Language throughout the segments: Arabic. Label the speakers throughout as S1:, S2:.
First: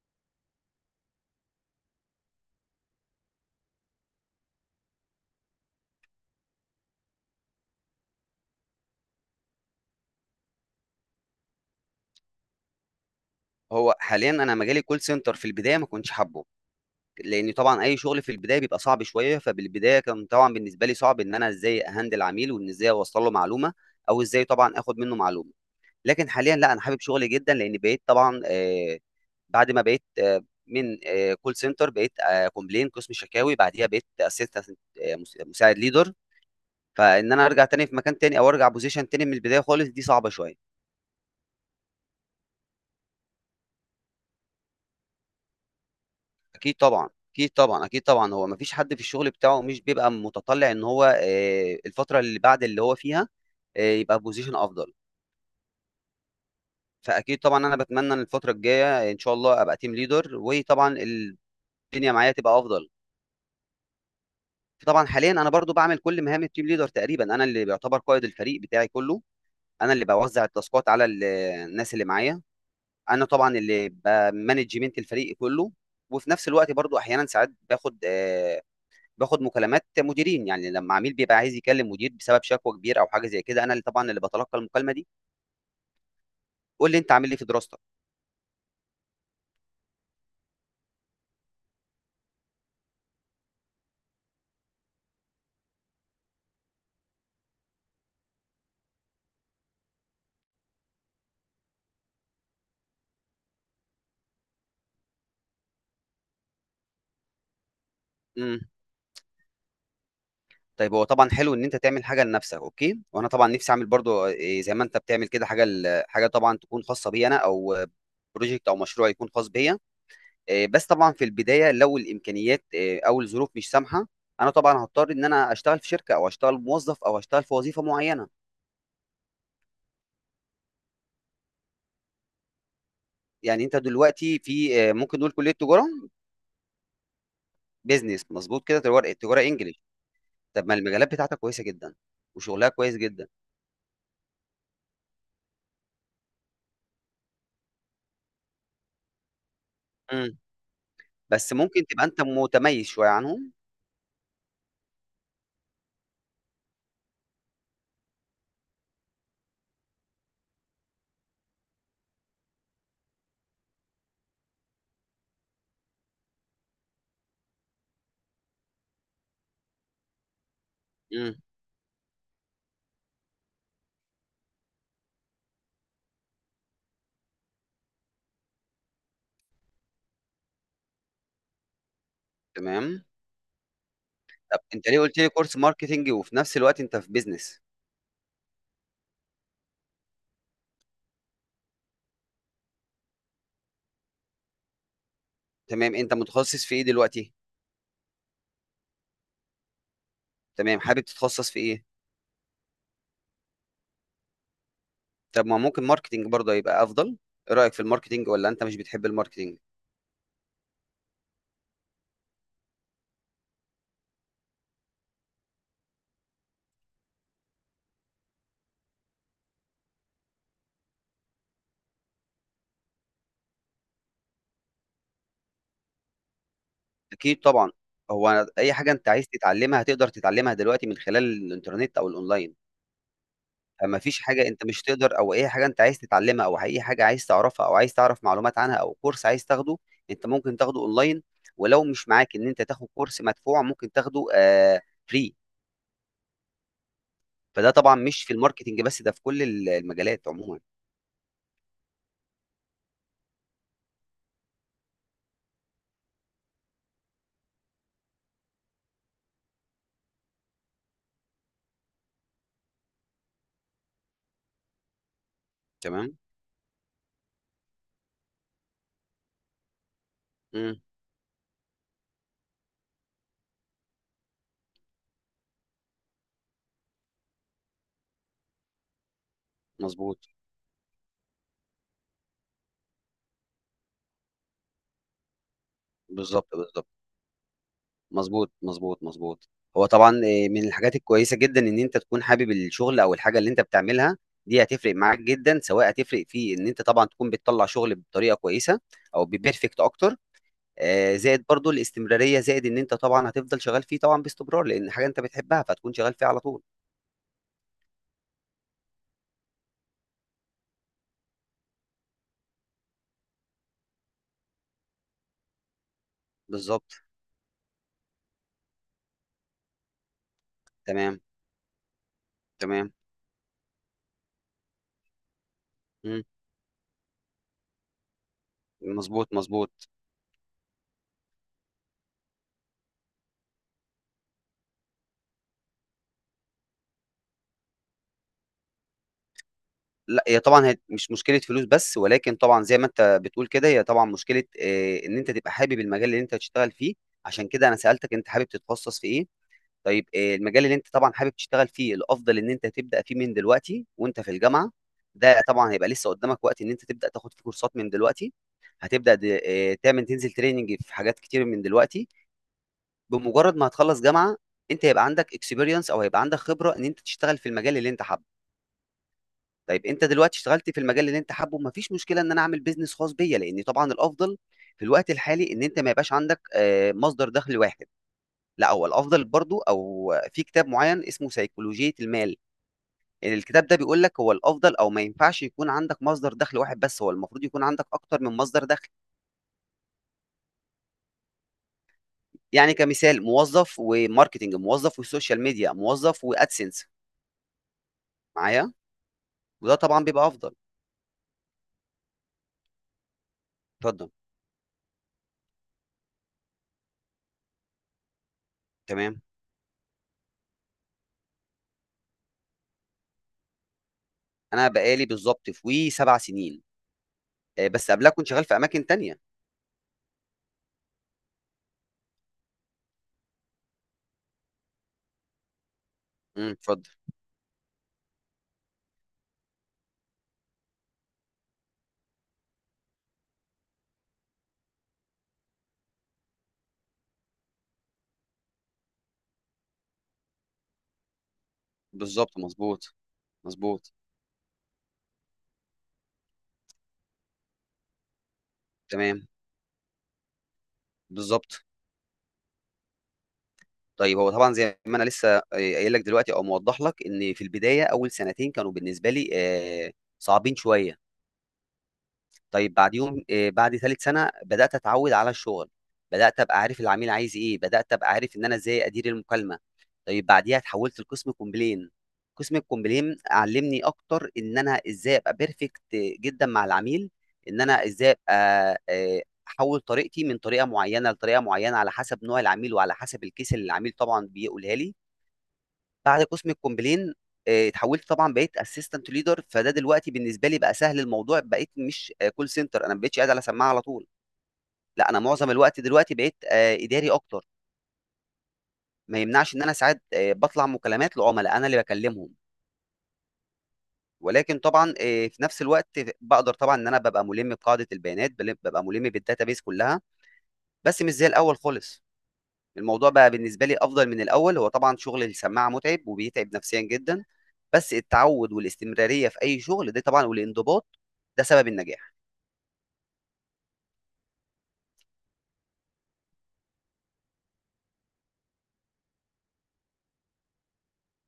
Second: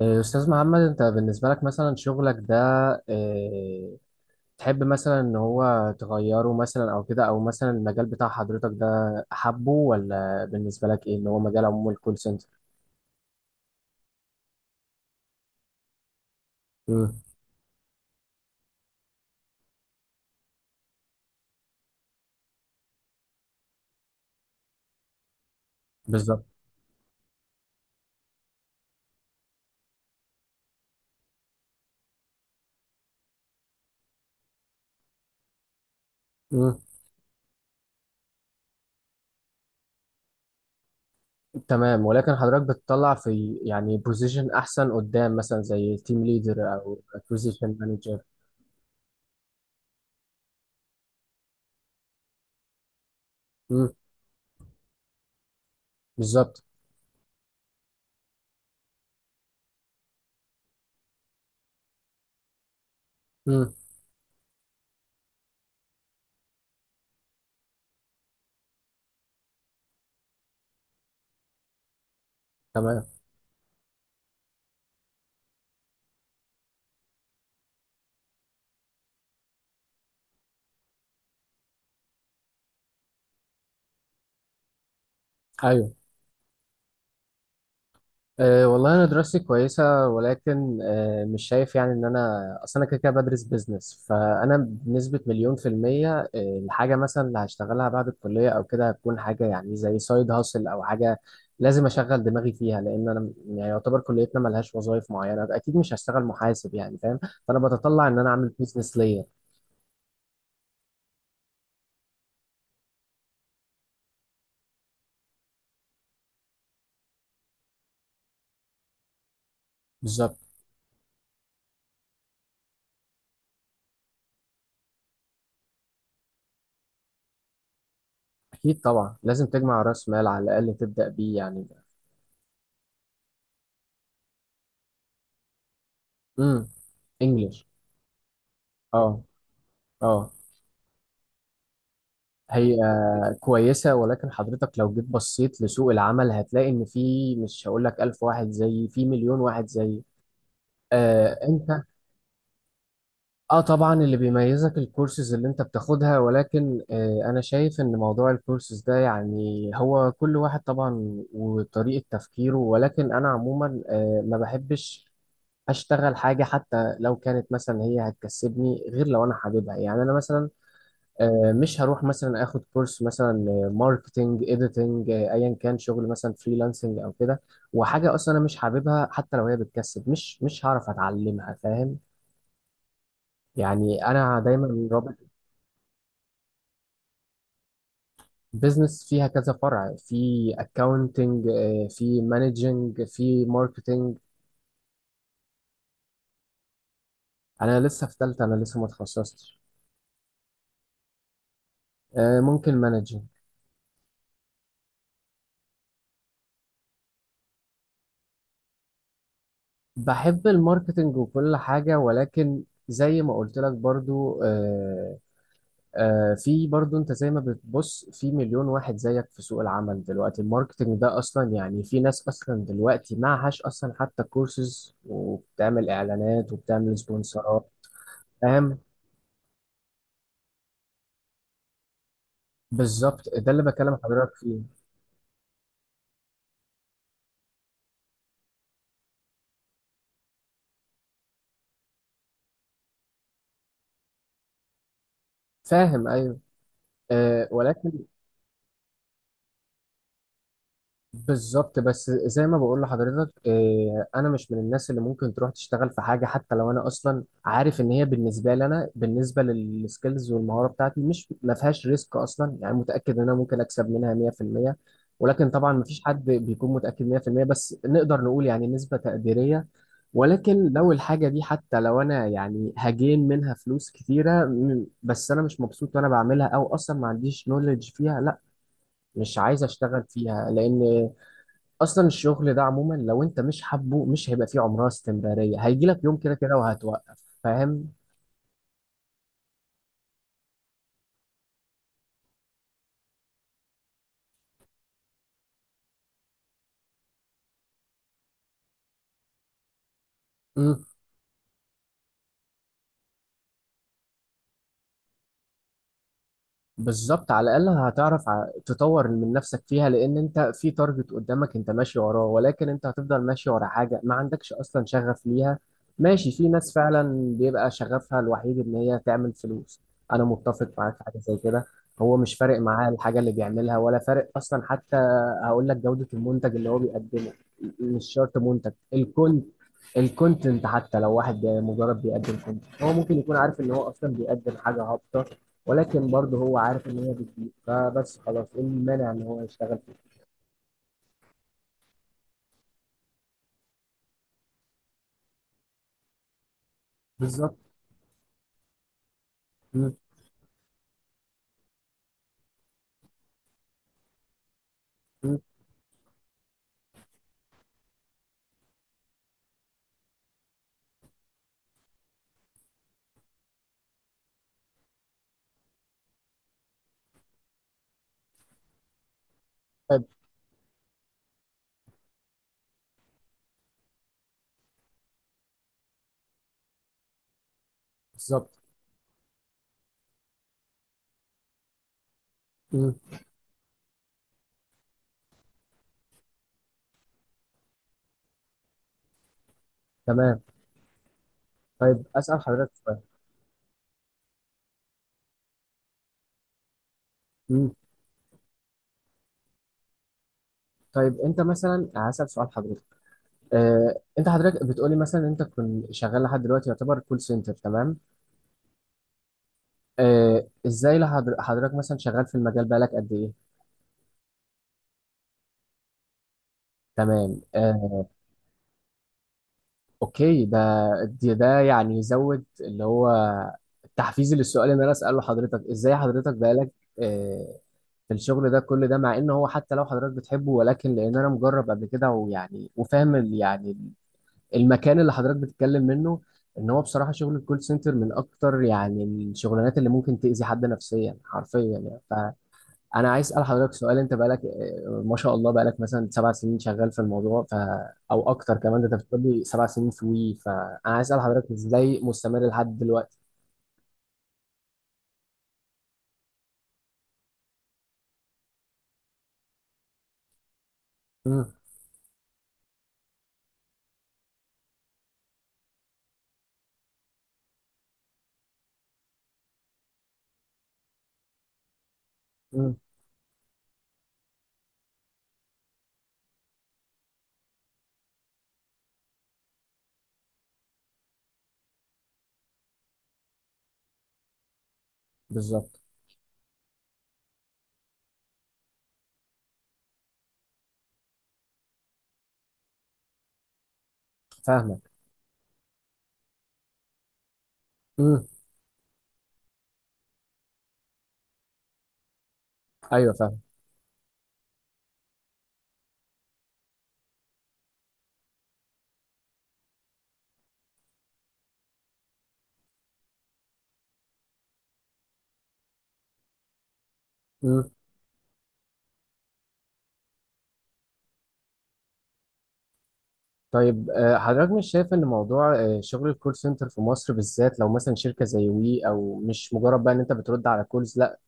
S1: إيه، أستاذ محمد، أنت بالنسبة لك مثلا شغلك ده إيه، تحب مثلا إن هو تغيره مثلا أو كده أو مثلا المجال بتاع حضرتك ده أحبه ولا بالنسبة لك إيه إن هو مجال عموم الكول سنتر؟
S2: هو حاليا انا مجالي كول سنتر. في البدايه ما كنتش حابه،
S1: مم.
S2: لان طبعا اي شغل في البدايه بيبقى صعب شويه، فبالبدايه كان طبعا بالنسبه لي صعب ان انا ازاي اهندل عميل، وان ازاي اوصل له معلومه، او ازاي طبعا اخد منه معلومه. لكن
S1: بالظبط.
S2: حاليا لا، انا حابب شغلي جدا، لان بقيت طبعا بعد ما بقيت من كول سنتر بقيت كومبلين، قسم شكاوي، بعديها بقيت اسيستنت مساعد ليدر.
S1: مم.
S2: فان انا ارجع تاني في مكان تاني، او ارجع بوزيشن تاني من البدايه خالص، دي صعبه شويه.
S1: تمام، ولكن حضرتك بتطلع في يعني بوزيشن أحسن قدام مثلا زي تيم ليدر
S2: اكيد
S1: أو
S2: طبعا، اكيد
S1: أكوزيشن
S2: طبعا، اكيد
S1: مانجر؟
S2: طبعا، هو مفيش حد في الشغل بتاعه مش بيبقى متطلع ان هو الفتره اللي بعد اللي هو فيها
S1: مم.
S2: يبقى بوزيشن افضل.
S1: بالظبط.
S2: فاكيد طبعا انا بتمنى ان الفتره الجايه ان شاء الله ابقى تيم ليدر، وطبعا الدنيا معايا تبقى افضل.
S1: مم.
S2: طبعا حاليا انا برضو بعمل كل مهام التيم ليدر تقريبا. انا اللي بيعتبر قائد الفريق بتاعي كله، انا اللي بوزع التاسكات على الناس اللي معايا،
S1: تمام.
S2: انا طبعا اللي بمانجمنت الفريق كله. وفي نفس الوقت برضو، احيانا ساعات باخد، باخد مكالمات مديرين، يعني لمّا عميل بيبقى عايز يكلم مدير بسبب شكوى كبيرة أو حاجة زي كده، أنا اللي طبعًا اللي باتلقى المكالمة دي.
S1: أيوه.
S2: قُل لي أنت عامل إيه في دراستك؟
S1: أه، والله أنا دراستي كويسة، ولكن مش شايف يعني إن أنا أصل أنا كده كده بدرس بيزنس، فأنا بنسبة 1000000%. الحاجة مثلا اللي هشتغلها بعد الكلية أو كده هتكون حاجة يعني زي سايد هاسل، أو حاجة لازم أشغل دماغي فيها، لأن أنا يعني يعتبر كليتنا ملهاش وظائف معينة، أكيد مش هشتغل محاسب، يعني فاهم. فأنا بتطلع إن أنا أعمل
S2: إمم،
S1: بيزنس ليا.
S2: طيب هو طبعًا حلو إن أنت تعمل حاجة لنفسك، أوكي، وأنا طبعًا نفسي أعمل برضه زي ما أنت بتعمل كده، حاجة ل حاجة طبعًا تكون خاصة بيّا أنا، أو project أو مشروع يكون خاص بيّا.
S1: بالظبط.
S2: بس طبعًا في البداية، لو الإمكانيات أو الظروف مش سامحة، أنا طبعًا هاضطر إن أنا أشتغل في شركة، أو أشتغل موظف، أو أشتغل في وظيفة معيّنة.
S1: أكيد طبعا، لازم تجمع رأس مال على الأقل تبدأ بيه يعني.
S2: يعني أنت دلوقتي في ممكن نقول كلية تجارة؟
S1: امم. إنجلش.
S2: بيزنس، مظبوط كده، تجاره
S1: أه.
S2: تجاره انجليش.
S1: أه.
S2: طب ما المجالات بتاعتك كويسه جدا، وشغلها
S1: هي
S2: كويس جدا.
S1: كويسة، ولكن حضرتك لو جيت بصيت لسوق العمل هتلاقي إن في، مش هقول لك 1000 واحد زيي، في 1000000 واحد زيي.
S2: امم
S1: آه،
S2: بس
S1: أنت.
S2: ممكن تبقى انت متميز شويه عنهم.
S1: آه، طبعا اللي بيميزك الكورسز اللي أنت بتاخدها، ولكن أنا شايف إن موضوع الكورسز ده يعني هو كل واحد طبعا وطريقة تفكيره، ولكن أنا عموما ما بحبش أشتغل حاجة، حتى لو كانت مثلا هي هتكسبني، غير لو أنا حاببها. يعني أنا مثلا
S2: امم
S1: مش هروح مثلا اخد كورس مثلا ماركتنج، اديتنج، ايا كان شغل مثلا فريلانسنج او كده، وحاجه اصلا انا مش حاببها. حتى لو هي بتكسب، مش هعرف اتعلمها، فاهم.
S2: تمام.
S1: يعني انا
S2: طب
S1: دايما
S2: انت ليه
S1: رابط.
S2: قلت لي كورس ماركتينج وفي نفس الوقت انت في بيزنس؟
S1: بزنس فيها كذا فرع، في اكاونتنج، في مانجنج، في ماركتنج.
S2: تمام، انت متخصص في ايه دلوقتي؟
S1: انا لسه في ثالثه، انا لسه ما اتخصصتش.
S2: تمام، حابب تتخصص في ايه؟
S1: آه، ممكن مانجنج.
S2: طب ما ممكن ماركتينج برضه يبقى افضل. ايه رايك في الماركتينج؟ ولا انت مش بتحب الماركتينج؟
S1: بحب الماركتنج وكل حاجه، ولكن زي ما قلت لك برضو، في برضو انت زي ما بتبص في 1000000 واحد زيك في سوق العمل دلوقتي. الماركتنج ده اصلا يعني في ناس اصلا دلوقتي معهاش اصلا حتى كورسز، وبتعمل اعلانات وبتعمل
S2: اكيد
S1: سبونسرات.
S2: طبعا، هو اي
S1: فاهم.
S2: حاجه انت عايز تتعلمها هتقدر تتعلمها دلوقتي من خلال الانترنت او الاونلاين.
S1: بالظبط، ده اللي بكلم
S2: فما فيش
S1: حضرتك
S2: حاجة
S1: فيه.
S2: أنت مش تقدر، أو أي حاجة أنت عايز تتعلمها، أو أي حاجة عايز تعرفها أو عايز تعرف معلومات عنها، أو كورس عايز تاخده، أنت ممكن تاخده أونلاين. ولو مش معاك إن أنت تاخد كورس مدفوع، ممكن تاخده free.
S1: فاهم، ايوه. أه،
S2: فده طبعًا
S1: ولكن.
S2: مش في الماركتينج بس، ده في كل المجالات عمومًا.
S1: بالظبط، بس زي ما بقول لحضرتك، انا مش من الناس اللي ممكن تروح تشتغل في حاجه، حتى لو انا اصلا عارف ان هي بالنسبه لي، انا بالنسبه للسكيلز والمهاره بتاعتي، مش ما فيهاش ريسك، اصلا يعني متاكد ان انا ممكن اكسب منها 100%. ولكن طبعا ما فيش
S2: تمام؟
S1: حد بيكون متاكد 100%، بس نقدر نقول يعني نسبه تقديريه. ولكن
S2: إمم.
S1: لو الحاجه دي، حتى لو انا يعني هجين منها فلوس كتيره بس انا مش مبسوط وانا بعملها، او اصلا ما عنديش نولج فيها، لا، مش عايز اشتغل
S2: مضبوط.
S1: فيها. لان اصلا الشغل ده عموما لو انت مش حابه مش هيبقى فيه عمرها استمراريه، هيجي لك يوم كده
S2: بالضبط،
S1: كده
S2: بالضبط.
S1: وهتوقف، فاهم.
S2: مضبوط، مضبوط، مضبوط. هو طبعًا من الحاجات الكويسة جدًا إن أنت تكون حابب الشغل أو الحاجة اللي أنت بتعملها. دي هتفرق معاك جدًا، سواء هتفرق في إن أنت طبعًا تكون بتطلّع شغل بطريقة كويسة أو بperfect أكتر.
S1: مم.
S2: زائد برضه الاستمرارية، زائد إن أنت طبعًا هتفضل شغال فيه طبعًا باستمرار، لإن حاجة أنت بتحبها، فهتكون شغال فيها على طول.
S1: بالظبط، على الاقل هتعرف تطور من نفسك فيها، لان انت في تارجت قدامك انت ماشي وراه، ولكن انت هتفضل ماشي ورا حاجه ما عندكش اصلا شغف ليها. ماشي، في ناس
S2: بالضبط.
S1: فعلا بيبقى شغفها الوحيد ان هي تعمل فلوس. انا متفق معاك في حاجه
S2: تمام،
S1: زي كده. هو مش فارق معاه
S2: تمام.
S1: الحاجه اللي بيعملها، ولا فارق اصلا حتى، هقول لك جوده
S2: إمم.
S1: المنتج اللي هو بيقدمه. مش شرط منتج
S2: مضبوط، مضبوط.
S1: الكونتنت، حتى لو واحد مجرد بيقدم كونتنت، هو ممكن يكون عارف ان هو اصلا بيقدم حاجه هابطه، ولكن برضه هو عارف ان هي بتجيب، فبس خلاص ايه المانع ان هو يشتغل فيه.
S2: لأ، هي طبعًا هي مش مشكلة فلوس بس، ولكن طبعًا زي ما أنت بتقول كده، هي طبعًا مشكلة إن أنت تبقى حابب المجال اللي أنت هتشتغل فيه. عشان
S1: بالظبط.
S2: كده أنا سألتك أنت حابب تتخصص في إيه.
S1: مم.
S2: طيب المجال اللي أنت طبعًا حابب تشتغل فيه، الأفضل إن أنت تبدأ فيه من دلوقتي وأنت في الجامعة.
S1: مم.
S2: ده طبعًا هيبقى لسه قدامك وقت إن أنت تبدأ تاخد فيه كورسات من دلوقتي، هتبدأ د تعمل، تنزل training في حاجات كتير من دلوقتي. بمجرد ما هتخلّص جامعة، أنت هيبقى عندك experience أو هيبقى عندك خبرة إن أنت تشتغل في المجال اللي أنت حابه. طيب
S1: طيب.
S2: انت دلوقتي اشتغلت في المجال اللي انت حابه، مفيش مشكله ان انا اعمل بيزنس خاص بيا، لان طبعا الافضل في الوقت الحالي ان انت ما يبقاش عندك مصدر دخل واحد.
S1: بالظبط.
S2: لا، هو الافضل برضو، او في كتاب معين اسمه سيكولوجيه المال،
S1: مم.
S2: يعني الكتاب ده بيقول لك هو الافضل، او ما ينفعش يكون عندك مصدر دخل واحد بس، هو المفروض يكون عندك اكتر من مصدر دخل.
S1: تمام. طيب اسال حضرتك
S2: يعني
S1: سؤال.
S2: كمثال، موظف وماركتنج، موظف وسوشيال ميديا، موظف وادسنس
S1: مم.
S2: معايا. وده طبعا بيبقى افضل.
S1: طيب انت مثلا هسال سؤال حضرتك،
S2: اتفضل.
S1: انت حضرتك بتقولي مثلا انت كنت شغال لحد دلوقتي يعتبر كول سنتر، تمام.
S2: تمام،
S1: ازاي حضرتك مثلا شغال في المجال بقالك قد ايه؟
S2: انا بقالي بالظبط في وي 7 سنين.
S1: تمام.
S2: بس قبلها كنت شغال في اماكن تانية.
S1: اوكي، ده يعني يزود اللي هو التحفيز للسؤال اللي انا اساله حضرتك، ازاي حضرتك
S2: امم،
S1: بقالك
S2: اتفضل.
S1: آه، في الشغل ده كل ده، مع ان هو حتى لو حضرتك بتحبه، ولكن لان انا مجرب قبل كده، ويعني وفاهم يعني المكان اللي حضرتك بتتكلم منه، ان هو بصراحة شغل الكول سنتر من اكتر يعني الشغلانات اللي ممكن تأذي حد نفسيا حرفيا. يعني
S2: بالظبط، مظبوط،
S1: انا عايز اسال حضرتك
S2: مظبوط.
S1: سؤال، انت بقالك ما شاء الله بقالك مثلا 7 سنين شغال في الموضوع، ف او اكتر كمان، ده انت بتقول
S2: تمام.
S1: لي 7 سنين في وي، فانا عايز اسال حضرتك
S2: بالظبط.
S1: ازاي مستمر لحد دلوقتي؟
S2: طيب هو طبعا زي ما انا لسه قايل لك دلوقتي او موضح لك، ان في البدايه اول سنتين كانوا بالنسبه لي آه، صعبين شويه.
S1: امم.
S2: طيب بعد يوم، بعد ثالث سنه بدات اتعود على الشغل، بدات ابقى عارف العميل عايز ايه، بدات ابقى عارف ان انا ازاي ادير المكالمه. طيب بعديها اتحولت لقسم كومبلين. قسم
S1: امم.
S2: الكومبلين علمني اكتر ان انا ازاي ابقى بيرفكت جدا مع العميل، ان انا ازاي ابقى آه، احول طريقتي من طريقه معينه لطريقه معينه على حسب نوع العميل، وعلى حسب الكيس اللي العميل طبعا بيقولها لي.
S1: بالظبط.
S2: بعد قسم الكومبلين اتحولت طبعا، بقيت اسيستنت ليدر. فده دلوقتي بالنسبه لي بقى سهل الموضوع، بقيت مش كول سنتر، انا ما بقتش قاعد على سماعه على طول.
S1: فاهمك.
S2: لا، انا معظم الوقت دلوقتي بقيت اداري اكتر.
S1: امم.
S2: ما يمنعش ان انا ساعات بطلع مكالمات لعملاء انا اللي بكلمهم.
S1: ايوه فاهم.
S2: ولكن طبعا في نفس الوقت بقدر طبعا ان انا ببقى ملم بقاعده البيانات، ببقى ملم بالداتابيس كلها، بس مش زي الاول خالص. الموضوع بقى بالنسبة لي أفضل من الأول. هو طبعًا شغل السماعة متعب، وبيتعب نفسيًا جدًا.
S1: امم.
S2: بس التعوّد والاستمرارية في أي شغل، ده طبعًا، والانضباط ده سبب النجاح.
S1: طيب، حضرتك مش شايف ان موضوع شغل الكول سنتر في مصر بالذات، لو مثلا شركه زي وي، او مش مجرد بقى ان انت بترد على كولز لا،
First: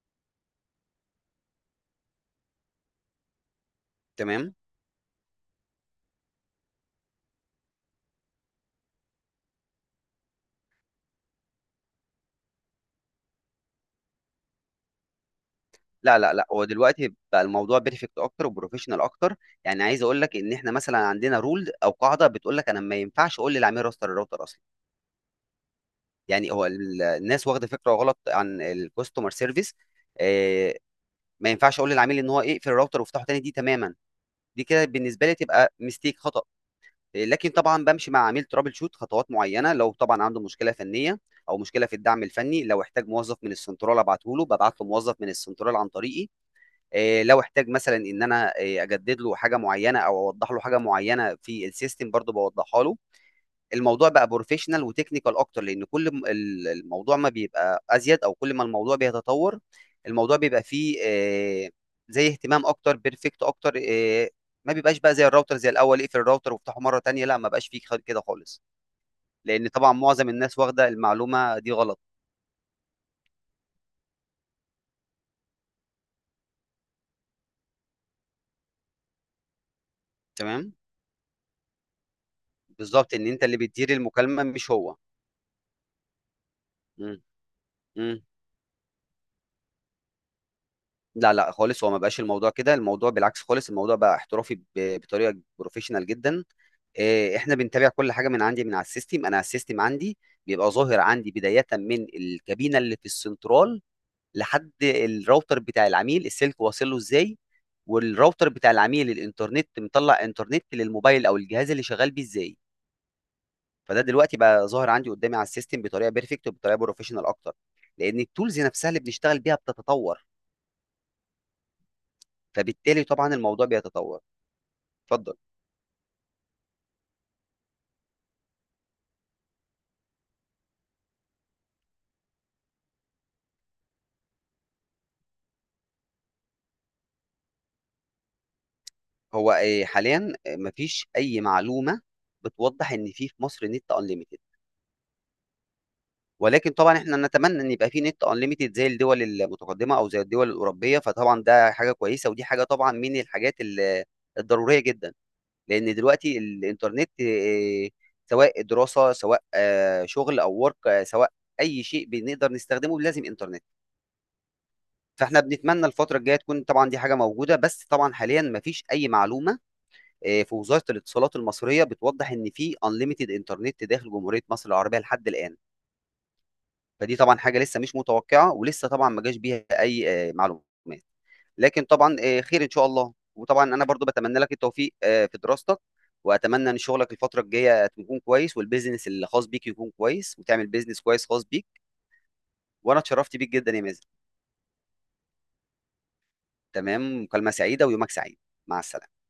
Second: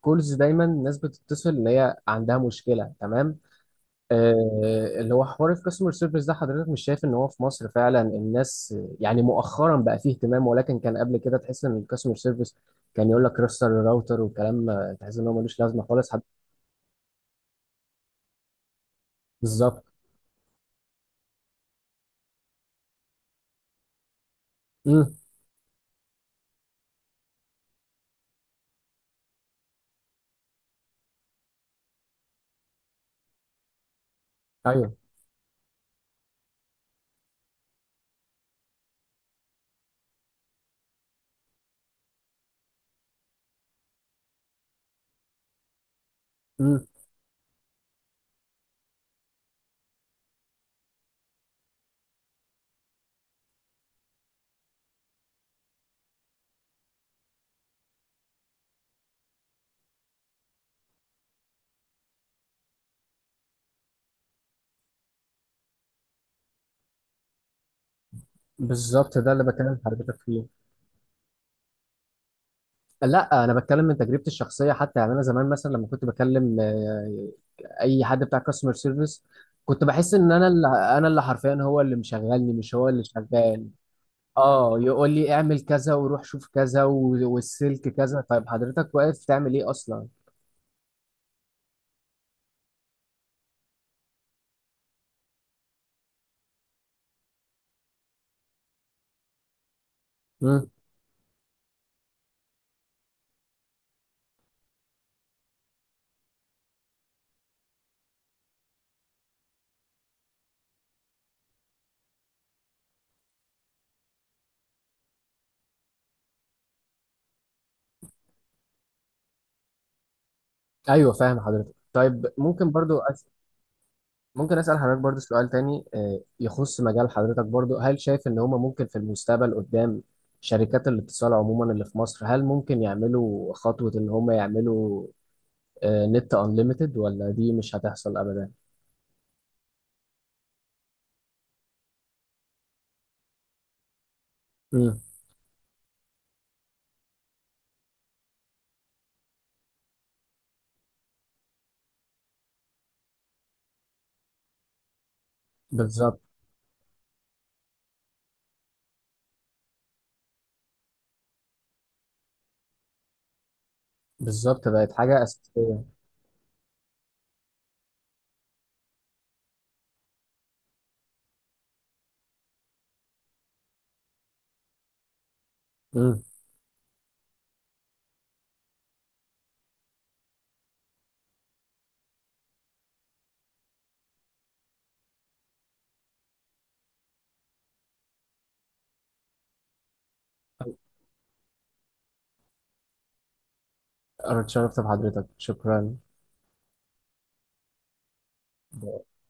S1: كولز دايما الناس بتتصل ان هي عندها مشكله، تمام.
S2: تمام؟
S1: آه، اللي هو حوار الكاستمر سيرفيس ده، حضرتك مش شايف ان هو في مصر فعلا الناس، يعني مؤخرا بقى فيه اهتمام، ولكن كان قبل كده تحس ان الكاستمر سيرفيس كان يقول لك رستر الراوتر وكلام، تحس ان هو ملوش لازمه خالص،
S2: لأ،
S1: حد.
S2: لأ، لأ، هو دلوقتي بقى الموضوع perfect أكتر وprofessional أكتر.
S1: بالظبط.
S2: يعني عايز أقول لك إن إحنا مثلًا عندنا rule أو قاعدة بتقول لك أنا ما ينفعش أقول للعميل راستر الراوتر أصلًا.
S1: امم.
S2: يعني هو الناس واخدة فكرة غلط عن الcustomer service. آآ، ما ينفعش أقول للعميل إن هو يقفل الراوتر وافتحه تاني، دي تمامًا، دي كده
S1: ايوه.
S2: بالنسبة لي تبقى mistake، خطأ. لكن طبعا بمشي مع عميل ترابل شوت خطوات معينه، لو طبعا عنده مشكله فنيه او مشكله في الدعم الفني. لو احتاج موظف من السنترال ابعته له، ببعت له موظف من السنترال عن طريقي.
S1: امم.
S2: لو احتاج مثلا ان انا اجدد له حاجه معينه، او اوضح له حاجه معينه في السيستم، برضو بوضحها له. الموضوع بقى بروفيشنال وتكنيكال اكتر، لان كل الموضوع ما بيبقى ازيد، او كل ما الموضوع بيتطور، الموضوع بيبقى فيه زي اهتمام اكتر، بيرفكت اكتر. ما بيبقاش بقى زي الراوتر زي الاول، اقفل الراوتر وافتحه مره تانية، لا، ما بقاش فيه كده خالص،
S1: بالظبط، ده اللي
S2: لان
S1: بكلم
S2: طبعا
S1: حضرتك
S2: معظم
S1: فيه.
S2: الناس واخده المعلومه دي غلط.
S1: لا، انا بتكلم من تجربتي الشخصيه، حتى يعني انا زمان مثلا لما كنت بكلم اي حد بتاع كاستمر سيرفيس كنت بحس ان انا اللي
S2: تمام،
S1: انا اللي حرفيا هو اللي مشغلني مش هو اللي
S2: بالظبط، ان انت اللي
S1: شغال.
S2: بتدير المكالمه مش
S1: اه،
S2: هو.
S1: يقول لي اعمل كذا، وروح شوف كذا،
S2: مم.
S1: والسلك كذا،
S2: مم.
S1: طيب حضرتك واقف تعمل ايه اصلا؟
S2: لا، لا خالص، هو ما بقاش الموضوع كده، الموضوع بالعكس خالص، الموضوع بقى احترافي بطريقه بروفيشنال جدا. احنا بنتابع كل حاجه من عندي من على السيستم، انا على السيستم عندي
S1: امم.
S2: بيبقى ظاهر عندي بدايه من الكابينه اللي في السنترال لحد الراوتر بتاع العميل، السلك واصل له ازاي، والراوتر بتاع العميل الانترنت مطلع انترنت للموبايل او الجهاز اللي شغال بيه ازاي. فده دلوقتي بقى ظاهر عندي قدامي على السيستم بطريقه بيرفكت، وبطريقه بروفيشنال اكتر، لان التولز نفسها اللي بنشتغل بيها بتتطور،
S1: ايوه فاهم حضرتك. طيب ممكن برضو
S2: فبالتالي طبعا الموضوع بيتطور.
S1: ممكن اسال حضرتك برضو
S2: اتفضل.
S1: سؤال تاني، يخص مجال حضرتك برضو، هل شايف ان هما ممكن في المستقبل قدام شركات الاتصال عموما اللي في مصر هل ممكن يعملوا خطوة ان هما يعملوا نت انليميتد، ولا دي مش هتحصل ابدا؟
S2: هو حاليا مفيش اي معلومه بتوضح ان في مصر نت انليميتد.
S1: امم.
S2: ولكن طبعًا إحنا نتمنى إن يبقى في نت unlimited زي الدول المتقدمة أو زي الدول الأوروبية. فطبعًا ده حاجة كويسة، ودي حاجة طبعًا من الحاجات الضرورية جدًا. لأن
S1: بالظبط.
S2: دلوقتي الإنترنت سواء دراسة، سواء شغل أو work، سواء أي شيء بنقدر نستخدمه لازم إنترنت.
S1: بالظبط، بقت حاجة
S2: فإحنا
S1: اساسية.
S2: بنتمنى الفترة الجاية تكون طبعًا دي حاجة موجودة، بس طبعًا حاليًا ما فيش أي معلومة في وزارة الاتصالات المصرية بتوضّح إن في unlimited إنترنت داخل جمهورية مصر العربية لحد الآن.
S1: امم.
S2: فدي طبعًا حاجة لسه مش متوقعة، ولسه طبعًا ما جاش بيها أي معلومات. لكن طبعًا خير إن شاء الله، وطبعًا أنا برضه باتمنى لك التوفيق في دراستك. وأتمنى إن شغلك الفترة الجاية يكون كويس، والbusiness الخاص بيك يكون كويس، وتعمل business كويس خاص بيك. وأنا اتشرفت بيك جدًا يا مازن.
S1: أردت شرفت بحضرتك، شكرا.
S2: تمام، مكالمة سعيدة ويومك سعيد. مع السلامة.